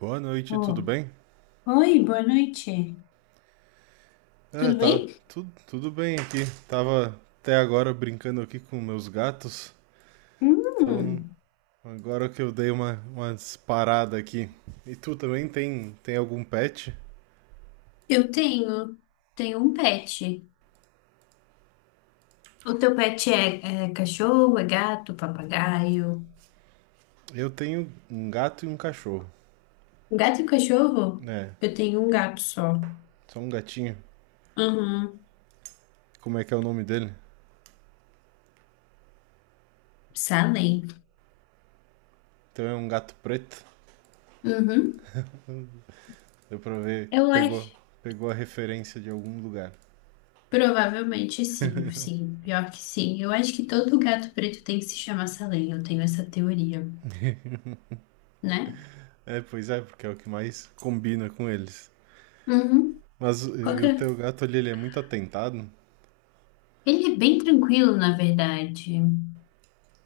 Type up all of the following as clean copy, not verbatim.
Boa noite, tudo Oh. bem? Oi, boa noite. É, Tudo tá bem? tudo bem aqui. Tava até agora brincando aqui com meus gatos. Então, Hum, agora que eu dei uma parada aqui. E tu também tem algum pet? eu tenho, tenho um pet. O teu pet é cachorro, é gato, papagaio? Eu tenho um gato e um cachorro. Um gato e um cachorro? É, Eu tenho um gato só. só um gatinho. Uhum. Como é que é o nome dele? Salem. Então é um gato preto. Uhum. Deu pra ver, Eu acho. pegou a referência de algum lugar. Provavelmente sim, sim. Pior que sim. Eu acho que todo gato preto tem que se chamar Salem. Eu tenho essa teoria, né? É, pois é, porque é o que mais combina com eles. Uhum. Mas Qual e que o é? teu gato ali, ele é muito atentado? Ele é bem tranquilo, na verdade.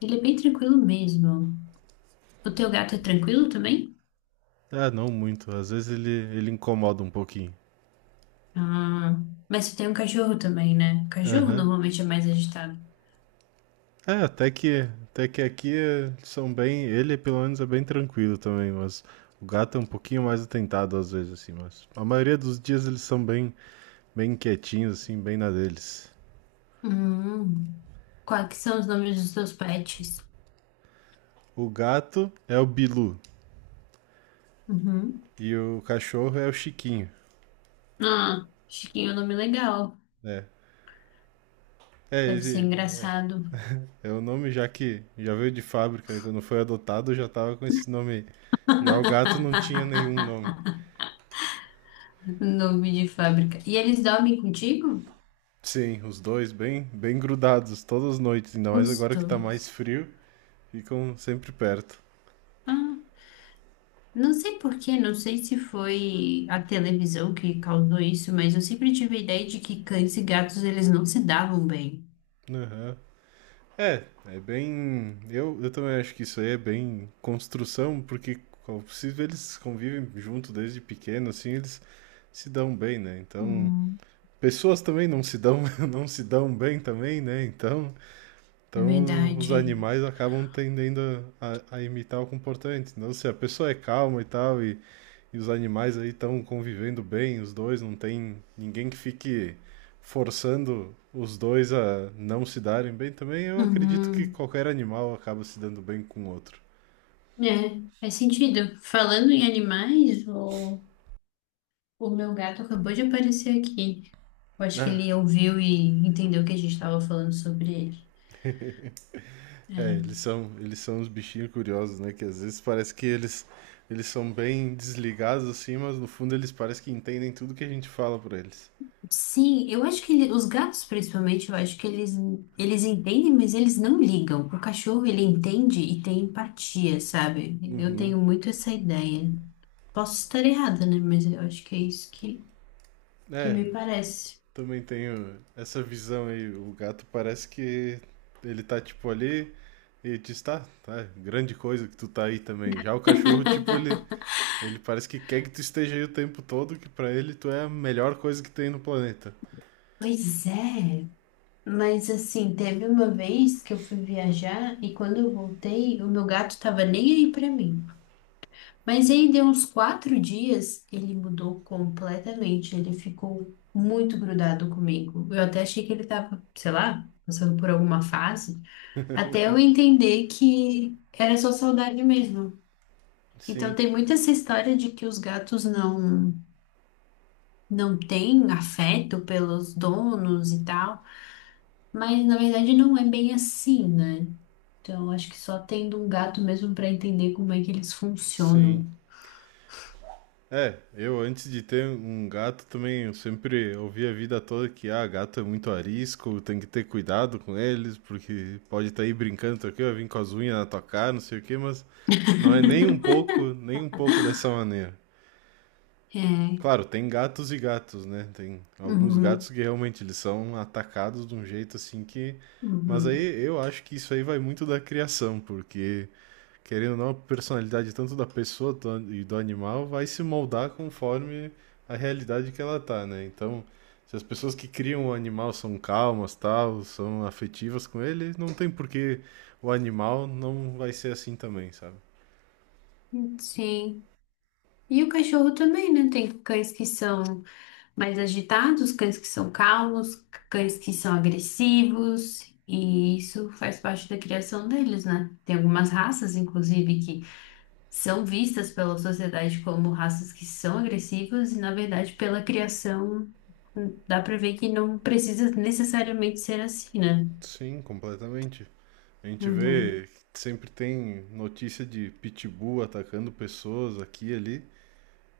Ele é bem tranquilo mesmo. O teu gato é tranquilo também? Ah, não muito. Às vezes ele incomoda um pouquinho. Ah, mas tu tem um cachorro também, né? Cachorro Aham. normalmente é mais agitado. É, até que aqui são bem. Ele, pelo menos, é bem tranquilo também, mas o gato é um pouquinho mais atentado às vezes, assim. Mas a maioria dos dias eles são bem quietinhos, assim, bem na deles. Hum, quais que são os nomes dos teus pets? O gato é o Bilu Uhum. e o cachorro é o Chiquinho. Ah, Chiquinho é um nome legal. É. É, Deve ser esse engraçado. é o nome já que já veio de fábrica, né? Quando foi adotado já tava com esse nome. Aí. Já o gato não tinha nenhum nome. Nome de fábrica. E eles dormem contigo? Sim, os dois bem grudados todas as noites, ainda mais Os agora que tá mais dois. frio, ficam sempre perto. Ah, não sei por quê, não sei se foi a televisão que causou isso, mas eu sempre tive a ideia de que cães e gatos eles não se davam bem. Aham. É, é bem. Eu também acho que isso aí é bem construção, porque como é possível eles convivem junto desde pequeno, assim, eles se dão bem, né? Então, Hum, pessoas também não se dão, não se dão bem também, né? Então, é Então, os verdade. animais acabam tendendo a imitar o comportamento. Então, se a pessoa é calma e tal, e os animais aí estão convivendo bem, os dois, não tem ninguém que fique forçando os dois a não se darem bem também, eu acredito que Uhum. qualquer animal acaba se dando bem com o outro. É, faz sentido. Falando em animais, o meu gato acabou de aparecer aqui. Eu acho que Ah, ele ouviu e entendeu que a gente estava falando sobre ele. é, eles É. são, eles são os bichinhos curiosos, né? Que às vezes parece que eles são bem desligados assim, mas no fundo eles parecem que entendem tudo que a gente fala pra eles. Sim, eu acho que os gatos, principalmente, eu acho que eles entendem, mas eles não ligam. O cachorro, ele entende e tem empatia, sabe? Eu Uhum. tenho muito essa ideia. Posso estar errada, né? Mas eu acho que é isso que É, me parece. também tenho essa visão aí. O gato parece que ele tá tipo ali e diz, tá, tá, grande coisa que tu tá aí também. Já o cachorro, ele parece que quer que tu esteja aí o tempo todo, que pra ele tu é a melhor coisa que tem no planeta. Pois é. Mas assim, teve uma vez que eu fui viajar e quando eu voltei, o meu gato tava nem aí pra mim. Mas aí deu uns quatro dias, ele mudou completamente. Ele ficou muito grudado comigo. Eu até achei que ele tava, sei lá, passando por alguma fase, até eu entender que era só saudade mesmo. Então Sim, tem muito essa história de que os gatos não têm afeto pelos donos e tal. Mas na verdade não é bem assim, né? Então, acho que só tendo um gato mesmo para entender como é que eles sim. funcionam. É, eu antes de ter um gato também, eu sempre ouvi a vida toda que, ah, gato é muito arisco, tem que ter cuidado com eles, porque pode estar aí brincando, tá aqui, vai vir com as unhas na tua cara, não sei o quê, mas não é nem um pouco, nem um pouco dessa maneira. É. Claro, tem gatos e gatos, né? Tem alguns gatos Uhum, que realmente eles são atacados de um jeito assim que. Mas aí uhum. eu acho que isso aí vai muito da criação, porque querendo ou não, a personalidade tanto da pessoa do- e do animal vai se moldar conforme a realidade que ela tá, né? Então, se as pessoas que criam o animal são calmas, tal, são afetivas com ele, não tem por que o animal não vai ser assim também, sabe? Sim. E o cachorro também, né? Tem cães que são mais agitados, cães que são calmos, cães que são agressivos, e isso faz parte da criação deles, né? Tem algumas raças, inclusive, que são vistas pela sociedade como raças que são agressivas, e na verdade, pela criação, dá para ver que não precisa necessariamente ser assim, né? Sim, completamente. A gente Uhum. vê que sempre tem notícia de pitbull atacando pessoas aqui e ali,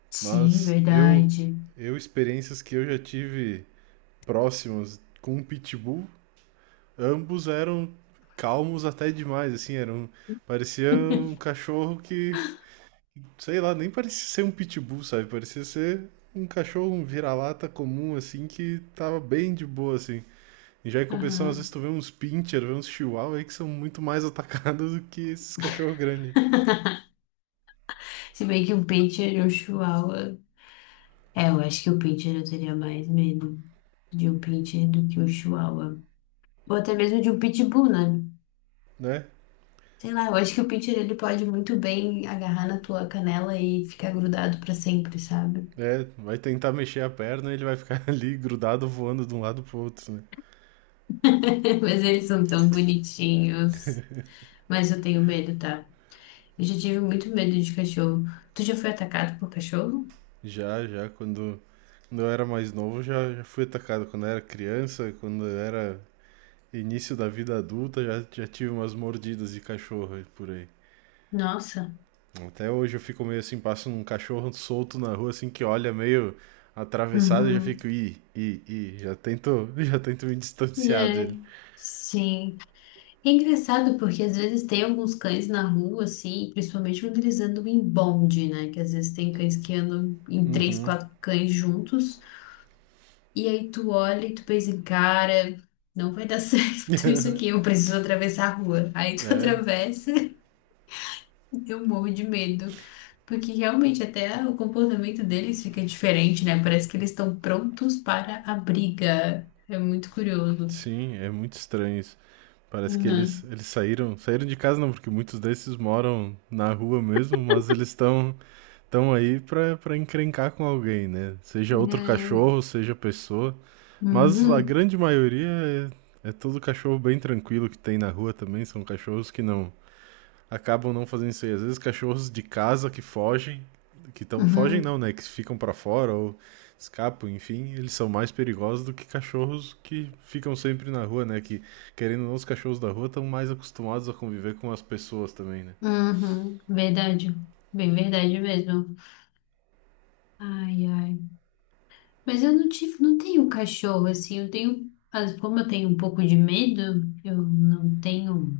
Sim, mas eu verdade. eu experiências que eu já tive próximas com um pitbull, ambos eram calmos até demais, assim, eram parecia um cachorro que, sei lá, nem parecia ser um pitbull, sabe? Parecia ser um cachorro, um vira-lata comum assim que tava bem de boa assim. E já em compensação, às Aham. vezes tu vê uns pincher, vê uns chihuahua aí que são muito mais atacados do que esses cachorros grandes, Se bem que um pincher e um chihuahua. É, eu acho que o pincher eu teria mais medo de um pincher do que um chihuahua. Ou até mesmo de um pitbull, né? né? Sei lá, eu acho que o pincher ele pode muito bem agarrar na tua canela e ficar grudado pra sempre, sabe? É, vai tentar mexer a perna e ele vai ficar ali grudado voando de um lado pro outro, né? Mas eles são tão bonitinhos. Mas eu tenho medo, tá? Eu já tive muito medo de cachorro. Tu já foi atacado por cachorro? Já, já, quando, quando eu era mais novo, já fui atacado. Quando eu era criança, quando eu era início da vida adulta, já tive umas mordidas de cachorro por aí. Nossa. Até hoje eu fico meio assim, passo um cachorro solto na rua, assim, que olha meio atravessado, eu já Uhum. fico, já tento, já tento me distanciar É. dele. Sim. É engraçado porque às vezes tem alguns cães na rua, assim, principalmente quando eles andam em bonde, né? Que às vezes tem cães que andam em três, quatro cães juntos, e aí tu olha e tu pensa, cara, não vai dar certo isso aqui, eu preciso atravessar a rua. Aí tu É, atravessa, eu morro de medo. Porque realmente até o comportamento deles fica diferente, né? Parece que eles estão prontos para a briga. É muito curioso. sim, é muito estranho isso. Parece que eles, Uhum. eles saíram de casa não, porque muitos desses moram na rua mesmo, mas eles estão tão aí pra encrencar com alguém, né? Seja outro É. cachorro, seja pessoa. Mas a Uhum. grande maioria é todo cachorro bem tranquilo que tem na rua também, são cachorros que não, acabam não fazendo isso aí. Às vezes cachorros de casa que fogem, que tão, fogem Uhum. não, né, que ficam pra fora ou escapam, enfim, eles são mais perigosos do que cachorros que ficam sempre na rua, né, que querendo ou não, os cachorros da rua estão mais acostumados a conviver com as pessoas também, né. Uhum, verdade. Bem verdade mesmo. Ai, ai. Mas eu não tenho cachorro, assim, eu tenho, mas como eu tenho um pouco de medo, eu não tenho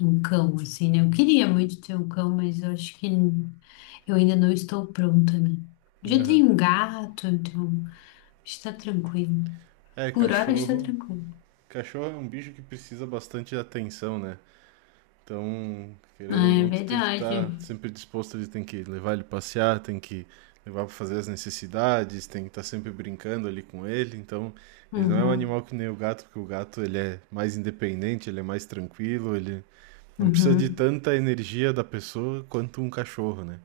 um cão, assim, né? Eu queria muito ter um cão, mas eu acho que eu ainda não estou pronta, né? Já Aham. tenho um gato, então está tranquilo. É, Por hora está cachorro... tranquilo. Cachorro é um bicho que precisa bastante de atenção, né? Então, querendo Ah, ou é não, tu tem que verdade. estar sempre disposto, ele tem que levar ele passear, tem que levar para fazer as necessidades, tem que estar sempre brincando ali com ele. Então, ele não é um Uhum, animal que nem o gato, porque o gato ele é mais independente, ele é mais tranquilo, ele não precisa de uhum. tanta energia da pessoa quanto um cachorro, né?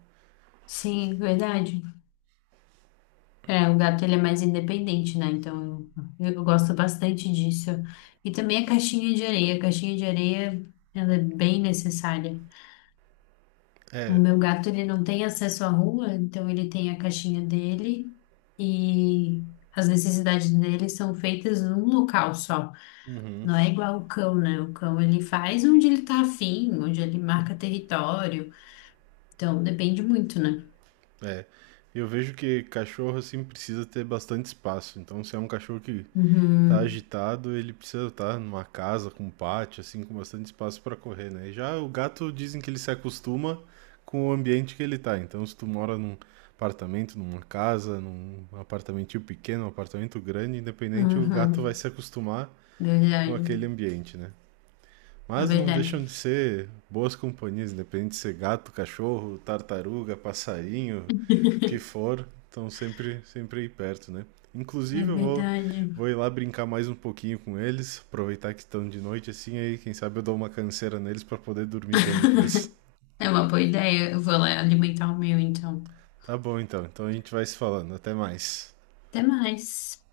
Sim, verdade. É, o gato ele é mais independente, né? Então eu gosto bastante disso. E também a caixinha de areia. A caixinha de areia, ela é bem necessária. O É. meu gato ele não tem acesso à rua, então ele tem a caixinha dele e as necessidades dele são feitas num local só. Uhum. Não é igual o cão, né? O cão ele faz onde ele tá afim, onde ele marca território. Então depende muito, né? É. Eu vejo que cachorro assim precisa ter bastante espaço. Então, se é um cachorro que tá Uhum, agitado, ele precisa estar numa casa com um pátio, assim, com bastante espaço para correr, né? E já o gato dizem que ele se acostuma com o ambiente que ele tá. Então, se tu mora num apartamento, numa casa, num apartamentinho pequeno, um apartamento grande, independente, o gato vai uhum, se acostumar com verdade, aquele ambiente, né? é Mas não verdade. deixam de ser boas companhias, independente de ser gato, cachorro, tartaruga, passarinho, que for, estão sempre aí perto, né? É Inclusive, verdade. vou ir lá brincar mais um pouquinho com eles, aproveitar que estão de noite assim, aí quem sabe eu dou uma canseira neles para poder dormir bem depois. É uma boa ideia. Eu vou lá alimentar o meu, então. Tá bom então, então a gente vai se falando, até mais. Até mais.